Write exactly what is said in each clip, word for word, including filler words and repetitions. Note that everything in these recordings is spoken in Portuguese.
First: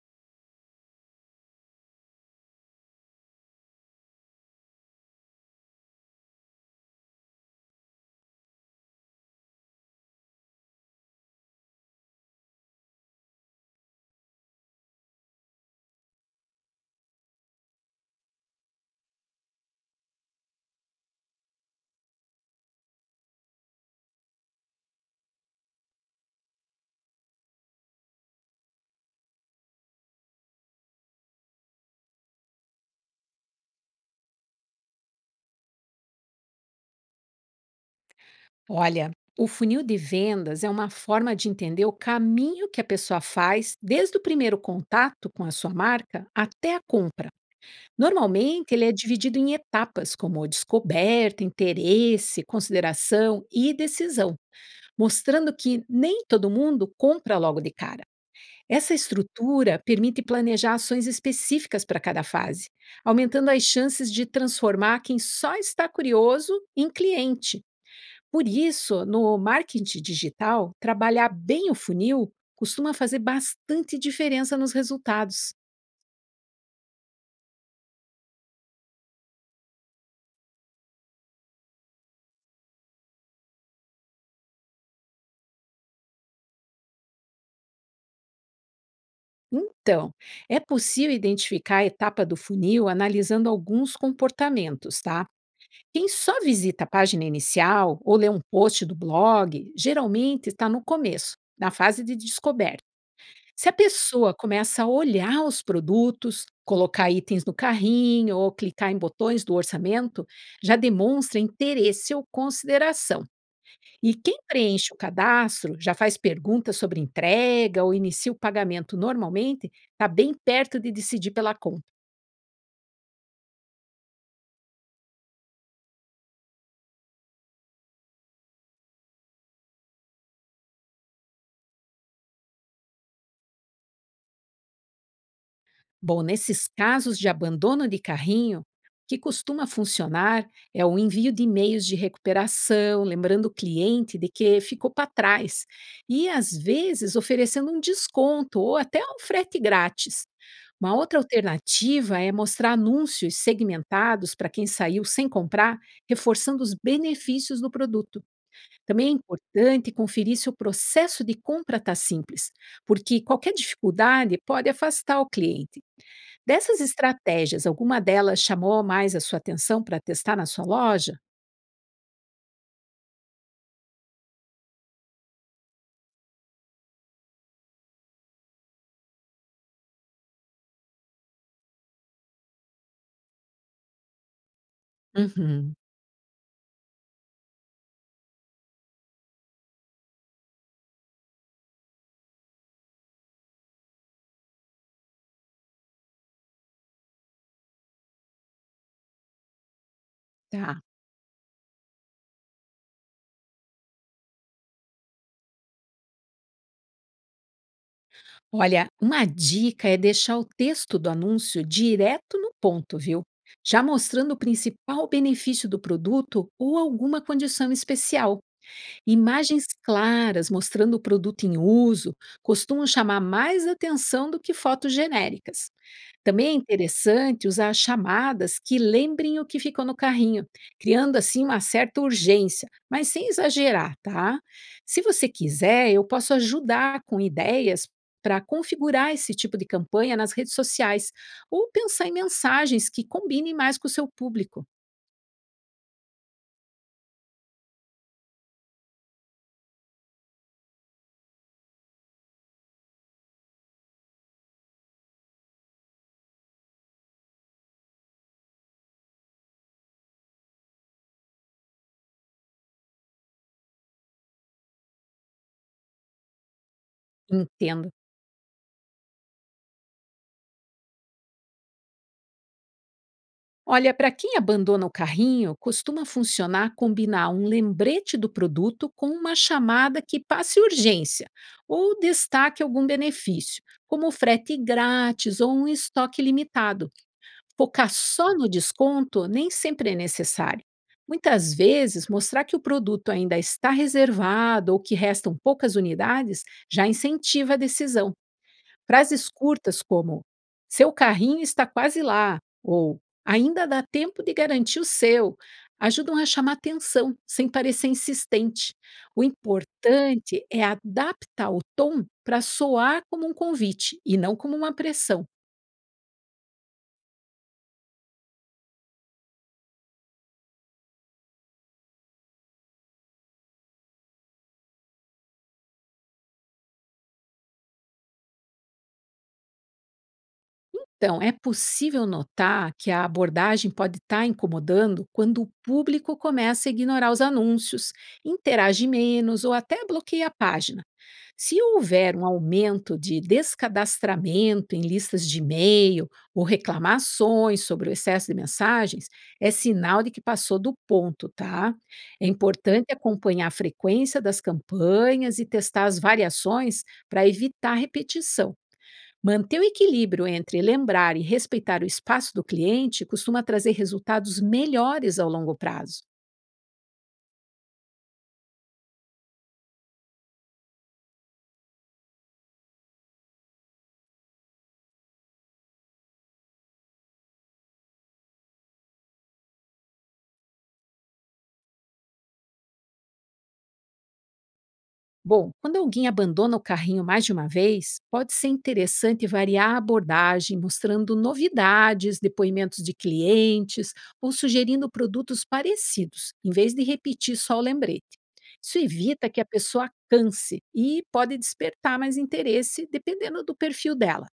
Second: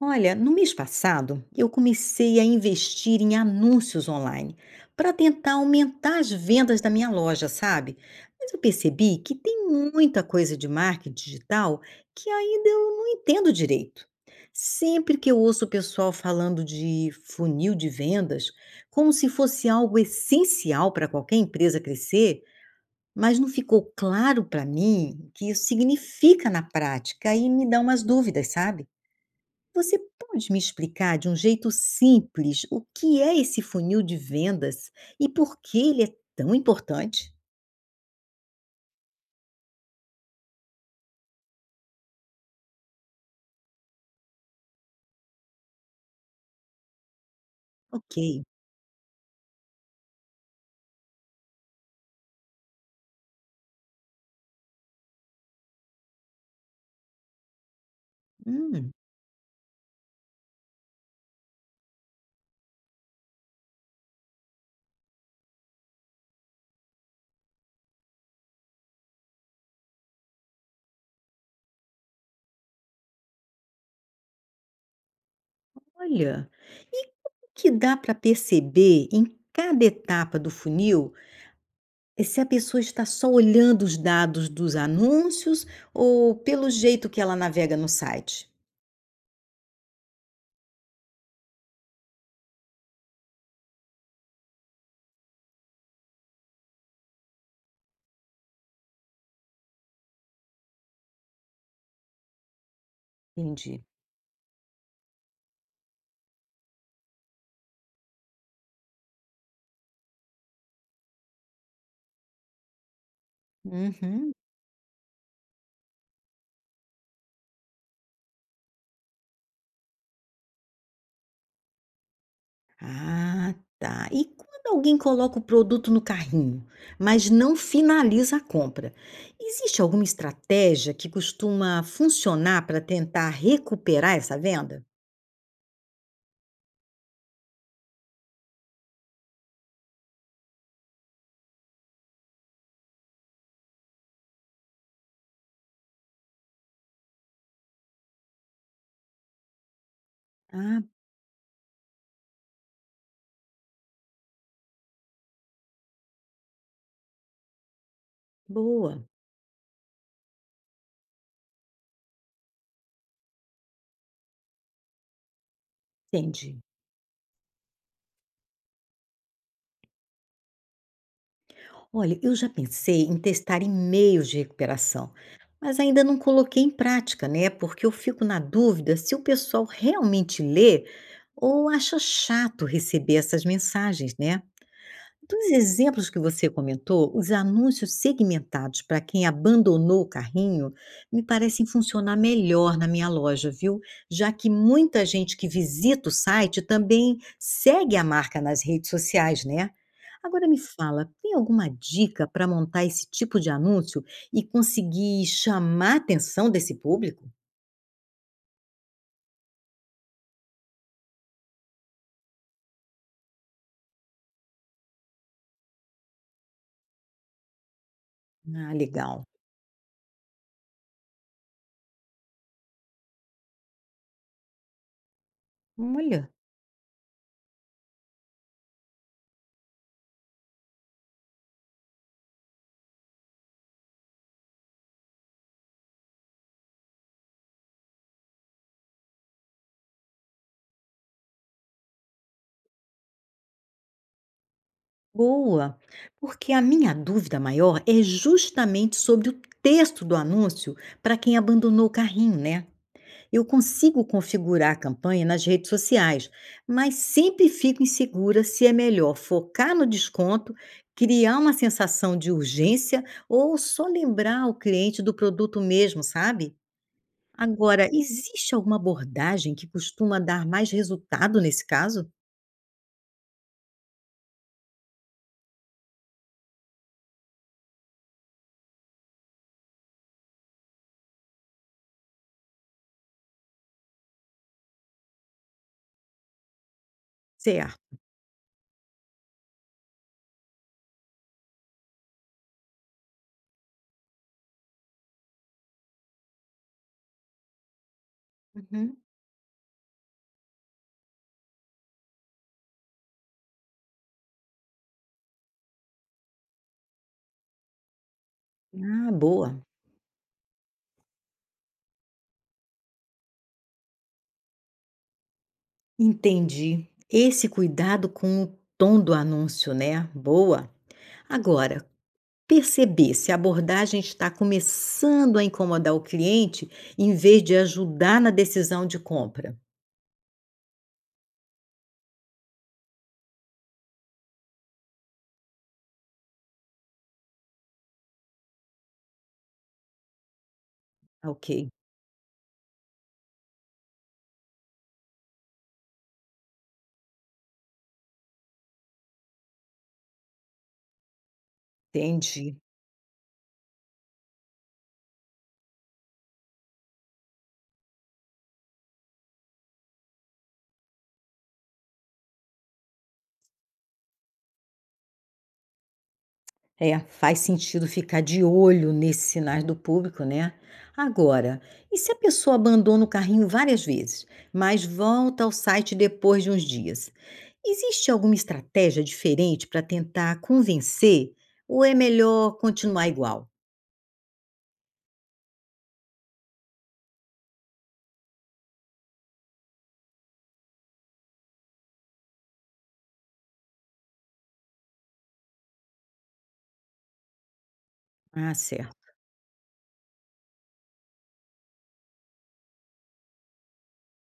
Olha, no mês passado, eu comecei a investir em anúncios online para tentar aumentar as vendas da minha loja, sabe? Mas eu percebi que tem muita coisa de marketing digital que ainda eu não entendo direito. Sempre que eu ouço o pessoal falando de funil de vendas, como se fosse algo essencial para qualquer empresa crescer, mas não ficou claro para mim o que isso significa na prática e me dá umas dúvidas, sabe? Você pode me explicar de um jeito simples o que é esse funil de vendas e por que ele é tão importante? Olha, o funil de vendas é uma forma de entender o caminho que a pessoa faz desde o primeiro contato com a sua marca até a compra. Ok. Normalmente, ele é dividido em etapas como descoberta, interesse, consideração e decisão, mostrando que nem todo mundo compra logo de cara. Hum, Essa estrutura permite planejar ações específicas para cada fase, aumentando as chances de transformar quem só está curioso em cliente. Por isso, no marketing digital, trabalhar bem o funil costuma fazer bastante diferença nos resultados. olha. E como que dá para perceber em cada etapa do funil eh, se a pessoa está só olhando os dados dos anúncios ou pelo jeito que ela navega no site? Então, é possível identificar a etapa do funil analisando alguns comportamentos, tá? Quem só visita a página inicial ou lê um post do blog, geralmente está no começo, na fase de descoberta. Se a Entendi. pessoa começa a olhar os produtos, colocar itens no carrinho ou clicar em botões do orçamento, já demonstra interesse ou consideração. E Uhum. quem preenche o cadastro, já faz perguntas sobre entrega ou inicia o pagamento normalmente, está bem perto de decidir pela compra. Ah, tá. E quando alguém coloca o produto no carrinho, mas não finaliza a compra, existe alguma estratégia que costuma funcionar para tentar recuperar essa venda? Bom, nesses casos de abandono de carrinho, o que costuma funcionar é o envio de e-mails de recuperação, lembrando o cliente de que ficou para trás, e às vezes oferecendo um desconto ou até um frete grátis. Ah, Uma outra alternativa é mostrar anúncios segmentados para quem saiu sem comprar, reforçando os benefícios do produto. boa, Também é importante conferir se o processo de compra está simples, porque qualquer dificuldade pode afastar o cliente. entendi. Dessas estratégias, alguma delas chamou mais a sua atenção para testar na sua loja? Olha, eu já pensei em testar e-mails de recuperação, mas ainda não coloquei em prática, né? Porque eu fico na dúvida se o pessoal realmente lê ou acha chato receber essas mensagens, né? Dos Uhum. exemplos que você comentou, os anúncios segmentados para quem abandonou o carrinho me parecem funcionar melhor na minha loja, viu? Já que muita gente que visita o site também segue a marca nas redes sociais, né? Agora me Tá. fala, tem alguma dica para montar esse tipo de anúncio e conseguir chamar a atenção desse público? Olha, uma dica é deixar o texto do anúncio direto no ponto, viu? Já mostrando o principal benefício do produto ou alguma condição especial. Ah, legal. Imagens claras mostrando o produto em uso costumam chamar mais atenção do que fotos genéricas. Olha. Também é interessante usar chamadas que lembrem o que ficou no carrinho, criando assim uma certa urgência, mas sem exagerar, tá? Se você quiser, eu posso ajudar com ideias para configurar esse tipo de campanha nas redes sociais ou pensar em mensagens que combinem mais com o seu público. Boa, porque a minha dúvida maior é justamente sobre o texto do anúncio para quem abandonou o carrinho, né? Eu consigo configurar a campanha nas redes sociais, mas sempre fico insegura se é melhor focar no desconto, criar uma sensação de urgência ou só lembrar o cliente do produto mesmo, sabe? Agora, Entendo. existe alguma abordagem que costuma dar mais resultado nesse caso? Olha, para quem abandona o carrinho, costuma funcionar combinar um lembrete do produto com uma chamada que passe urgência ou destaque algum benefício, como frete grátis ou um estoque limitado. Focar Certo. só no desconto nem sempre é necessário. Muitas vezes, mostrar que o produto ainda está reservado ou que restam poucas unidades já incentiva a decisão. Uhum. Frases curtas como "Seu carrinho está quase lá" ou "Ainda dá tempo de garantir o seu" ajudam a chamar atenção sem parecer insistente. Ah, O boa. importante é adaptar o tom para soar como um convite e não como uma pressão. Entendi. Esse cuidado com o tom do anúncio, né? Boa. Agora, perceber se a abordagem está começando a incomodar o cliente em vez de ajudar na decisão de compra. Então, é possível notar que a abordagem pode estar incomodando quando o público começa a ignorar os anúncios, interage menos ou até bloqueia a página. Ok, Se houver um aumento de descadastramento em listas de e-mail ou reclamações sobre o excesso de mensagens, é sinal de que passou do ponto, tá? É entendi. importante acompanhar a frequência das campanhas e testar as variações para evitar repetição. Manter o equilíbrio entre lembrar e respeitar o espaço do cliente costuma trazer resultados melhores ao longo prazo. É, faz sentido ficar de olho nesses sinais do público, né? Agora, e se a pessoa abandona o carrinho várias vezes, mas volta ao site depois de uns dias? Existe alguma estratégia diferente para tentar convencer ou é melhor continuar igual? Bom, quando alguém abandona o carrinho mais de uma vez, pode ser interessante variar a abordagem, mostrando novidades, depoimentos de clientes ou sugerindo produtos parecidos, em vez de repetir só o lembrete. Ah, Isso certo. evita que a pessoa canse e pode despertar mais interesse, dependendo do perfil dela.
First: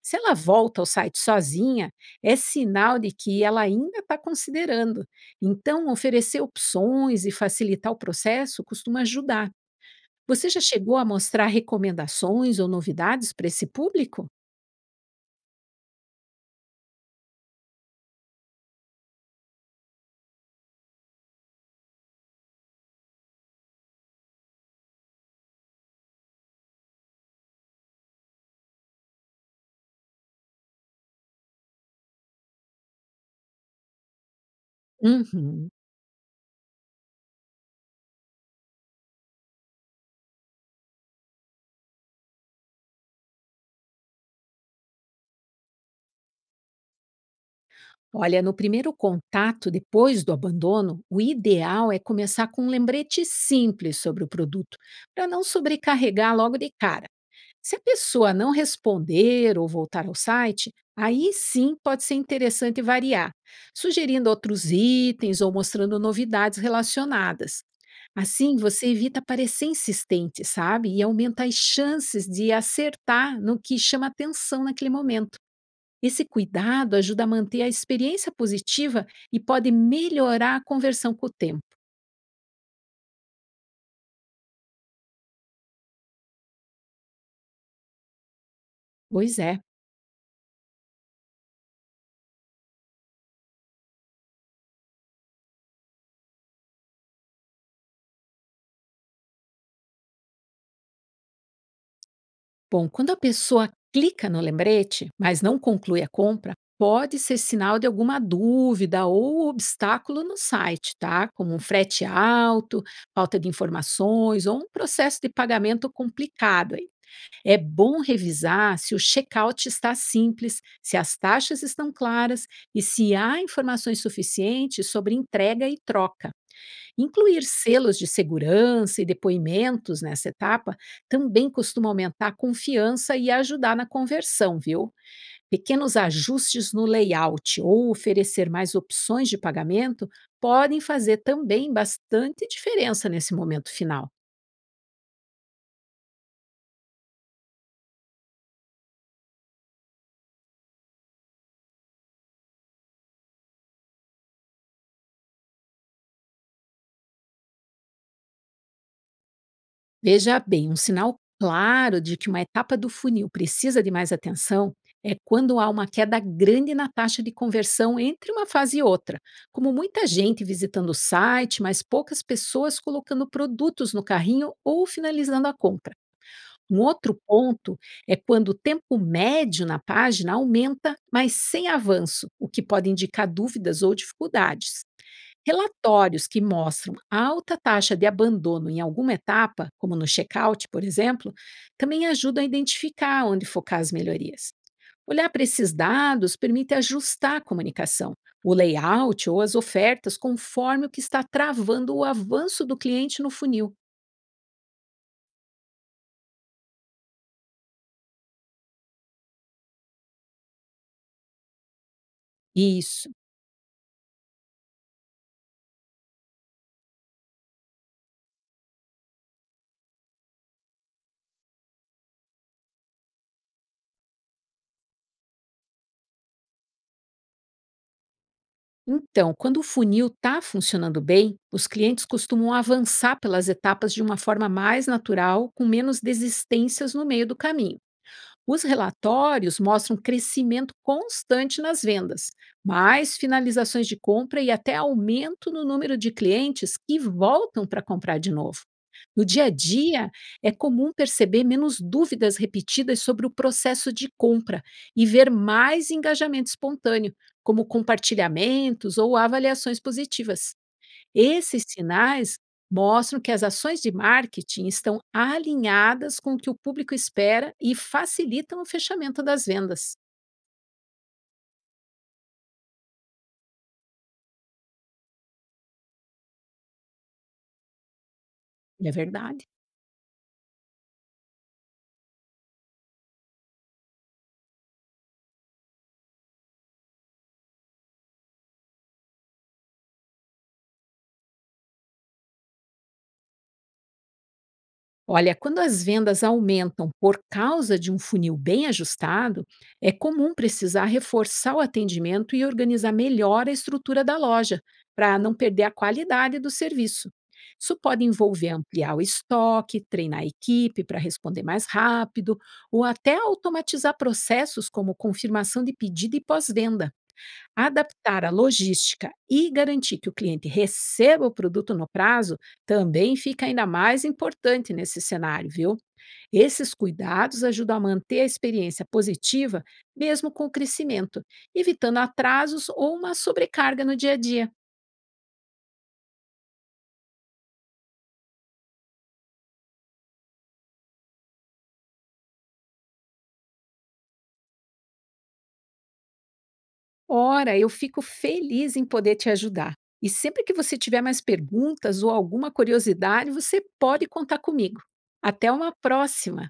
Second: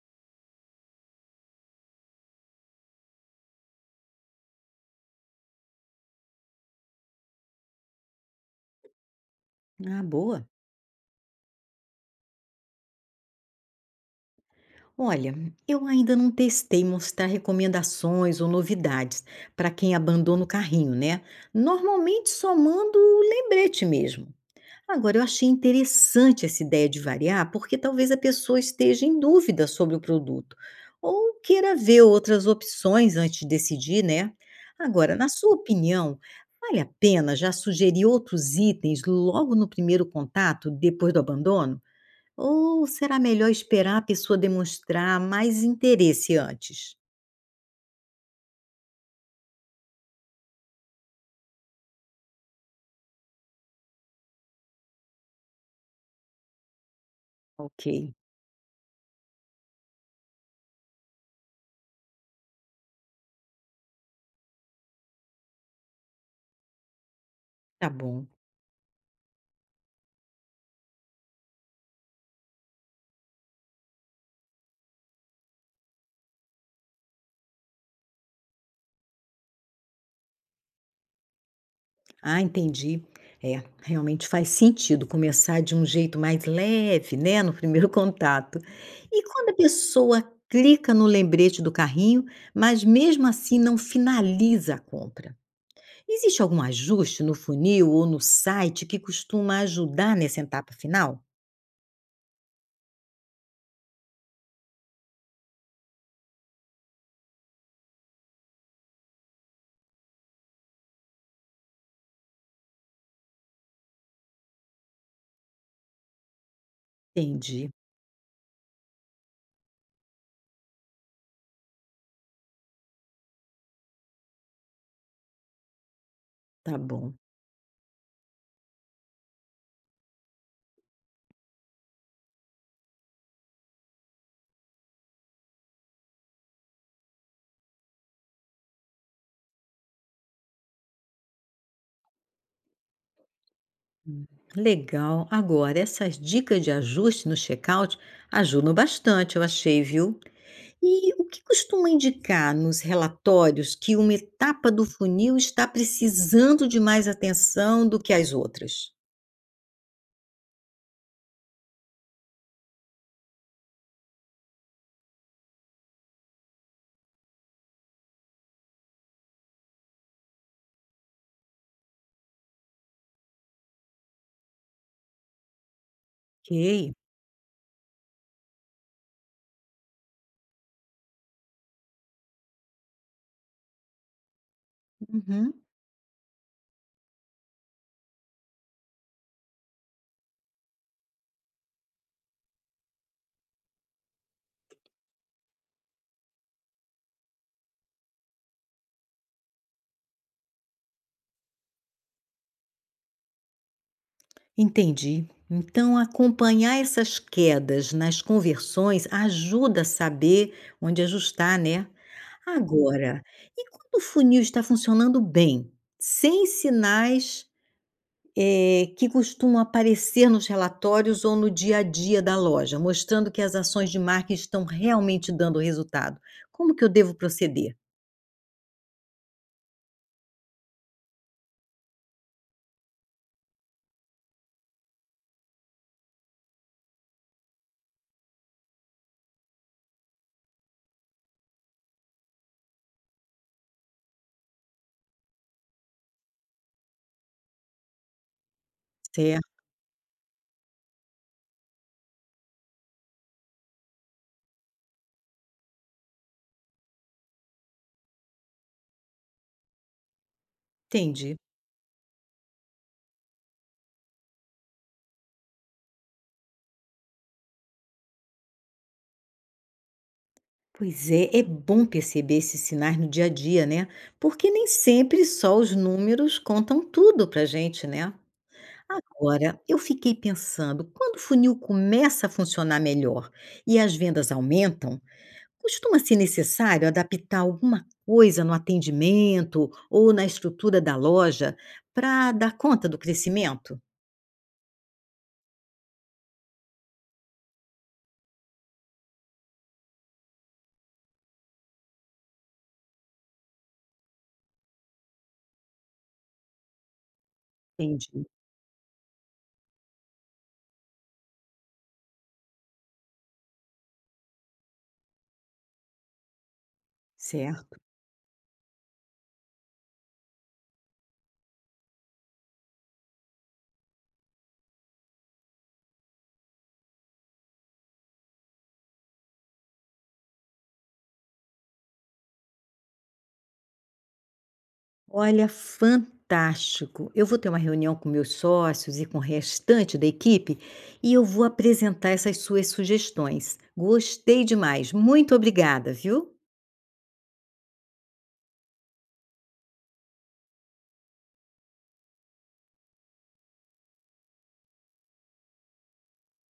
Se ela volta ao site sozinha, é sinal de que ela ainda está considerando. Então, oferecer opções e facilitar o processo costuma ajudar. Ah, boa. Você já chegou a mostrar recomendações ou novidades para esse público? Olha, eu ainda não testei mostrar recomendações ou novidades para quem abandona o carrinho, né? Normalmente só mando o lembrete mesmo. Agora, eu achei interessante essa ideia de variar, porque talvez a pessoa esteja em dúvida sobre o produto ou queira ver outras opções antes de decidir, né? Agora, na sua Uhum. opinião, vale a pena já sugerir outros itens logo no primeiro contato, depois do abandono? Ou será melhor esperar a pessoa demonstrar mais interesse antes? Olha, no primeiro contato depois do abandono, o ideal é começar com um lembrete simples sobre o produto, para não sobrecarregar logo de cara. Se a Ok. pessoa não responder ou voltar ao site, aí sim pode ser interessante variar, sugerindo outros itens ou mostrando novidades relacionadas. Tá bom. Assim, você evita parecer insistente, sabe? E aumenta as chances de acertar no que chama atenção naquele momento. Esse cuidado ajuda a manter a experiência positiva e pode melhorar a conversão com o tempo. Ah, entendi. É, realmente faz sentido começar de um jeito mais leve, né, no primeiro contato. E Pois quando a é. pessoa clica no lembrete do carrinho, mas mesmo assim não finaliza a compra, existe algum ajuste no funil ou no site que costuma ajudar nessa etapa final? Bom, quando a pessoa clica no lembrete, mas não conclui a compra, pode ser sinal de alguma dúvida ou obstáculo no site, tá? Como um frete alto, falta de informações ou um processo de pagamento complicado. Aí. É Entendi, bom revisar se o checkout está simples, se as taxas estão claras e se há informações suficientes sobre entrega e troca. tá bom. Incluir selos de segurança e depoimentos nessa etapa também costuma aumentar a confiança e ajudar na conversão, viu? Pequenos ajustes no layout ou oferecer mais opções de pagamento podem fazer também bastante diferença nesse momento final. Legal. Agora, essas dicas de ajuste no checkout ajudam bastante, eu achei, viu? E o que costuma indicar nos relatórios que uma etapa do funil está precisando de mais atenção do que as outras? Veja bem, um sinal claro de que uma etapa do funil precisa de mais atenção é quando há uma queda grande na taxa de conversão entre uma fase e outra, como muita gente visitando o site, mas poucas pessoas colocando produtos no carrinho ou finalizando a compra. Um Ok. outro ponto é quando o tempo médio na página aumenta, mas sem avanço, o que pode indicar dúvidas ou dificuldades. Uhum. Relatórios que mostram alta taxa de abandono em alguma etapa, como no check-out, por exemplo, também ajudam a identificar onde focar as melhorias. Olhar para esses dados permite ajustar a comunicação, o layout ou as ofertas conforme o que está travando o avanço do cliente no funil. Entendi. Então, acompanhar essas quedas nas conversões ajuda a saber onde ajustar, né? Isso. Agora, e quando o funil está funcionando bem, sem sinais Eh, que costumam aparecer nos relatórios ou no dia a dia da loja, mostrando que as ações de marca estão realmente dando resultado. Como que eu devo proceder? Então, quando o funil está funcionando bem, os clientes costumam avançar pelas etapas de uma forma mais natural, com menos desistências no meio do caminho. Os relatórios mostram crescimento constante nas vendas, mais finalizações de compra e até aumento no número de clientes que voltam para comprar de novo. No dia a Certo, dia, é comum perceber menos dúvidas repetidas sobre o processo de compra e ver mais engajamento espontâneo, como compartilhamentos ou avaliações positivas. entendi. Esses sinais mostram que as ações de marketing estão alinhadas com o que o público espera e facilitam o fechamento das vendas. Pois é, é bom perceber esses sinais no dia a dia, né? Porque nem sempre só os números contam tudo pra gente, né? É verdade. Agora, eu fiquei pensando, quando o funil começa a funcionar melhor e as vendas aumentam, costuma ser necessário adaptar alguma coisa no atendimento ou na estrutura da loja para dar conta do crescimento? Olha, quando as vendas aumentam por causa de um funil bem ajustado, é comum precisar reforçar o atendimento e organizar melhor a estrutura da loja, para não perder a qualidade do serviço. Isso pode Entendi, envolver ampliar o estoque, treinar a equipe para responder mais rápido, ou até automatizar processos como confirmação de pedido e pós-venda. certo. Adaptar a logística e garantir que o cliente receba o produto no prazo também fica ainda mais importante nesse cenário, viu? Esses cuidados ajudam a manter a experiência positiva, mesmo com o crescimento, evitando atrasos ou uma sobrecarga no dia a dia. Olha, fantástico! Eu vou ter uma reunião com meus sócios e com o restante da equipe e eu vou apresentar essas suas sugestões. Gostei demais. Muito obrigada, viu? Ora, eu fico feliz em poder te ajudar. E sempre que você tiver mais perguntas ou alguma curiosidade, você pode contar comigo. Até uma próxima!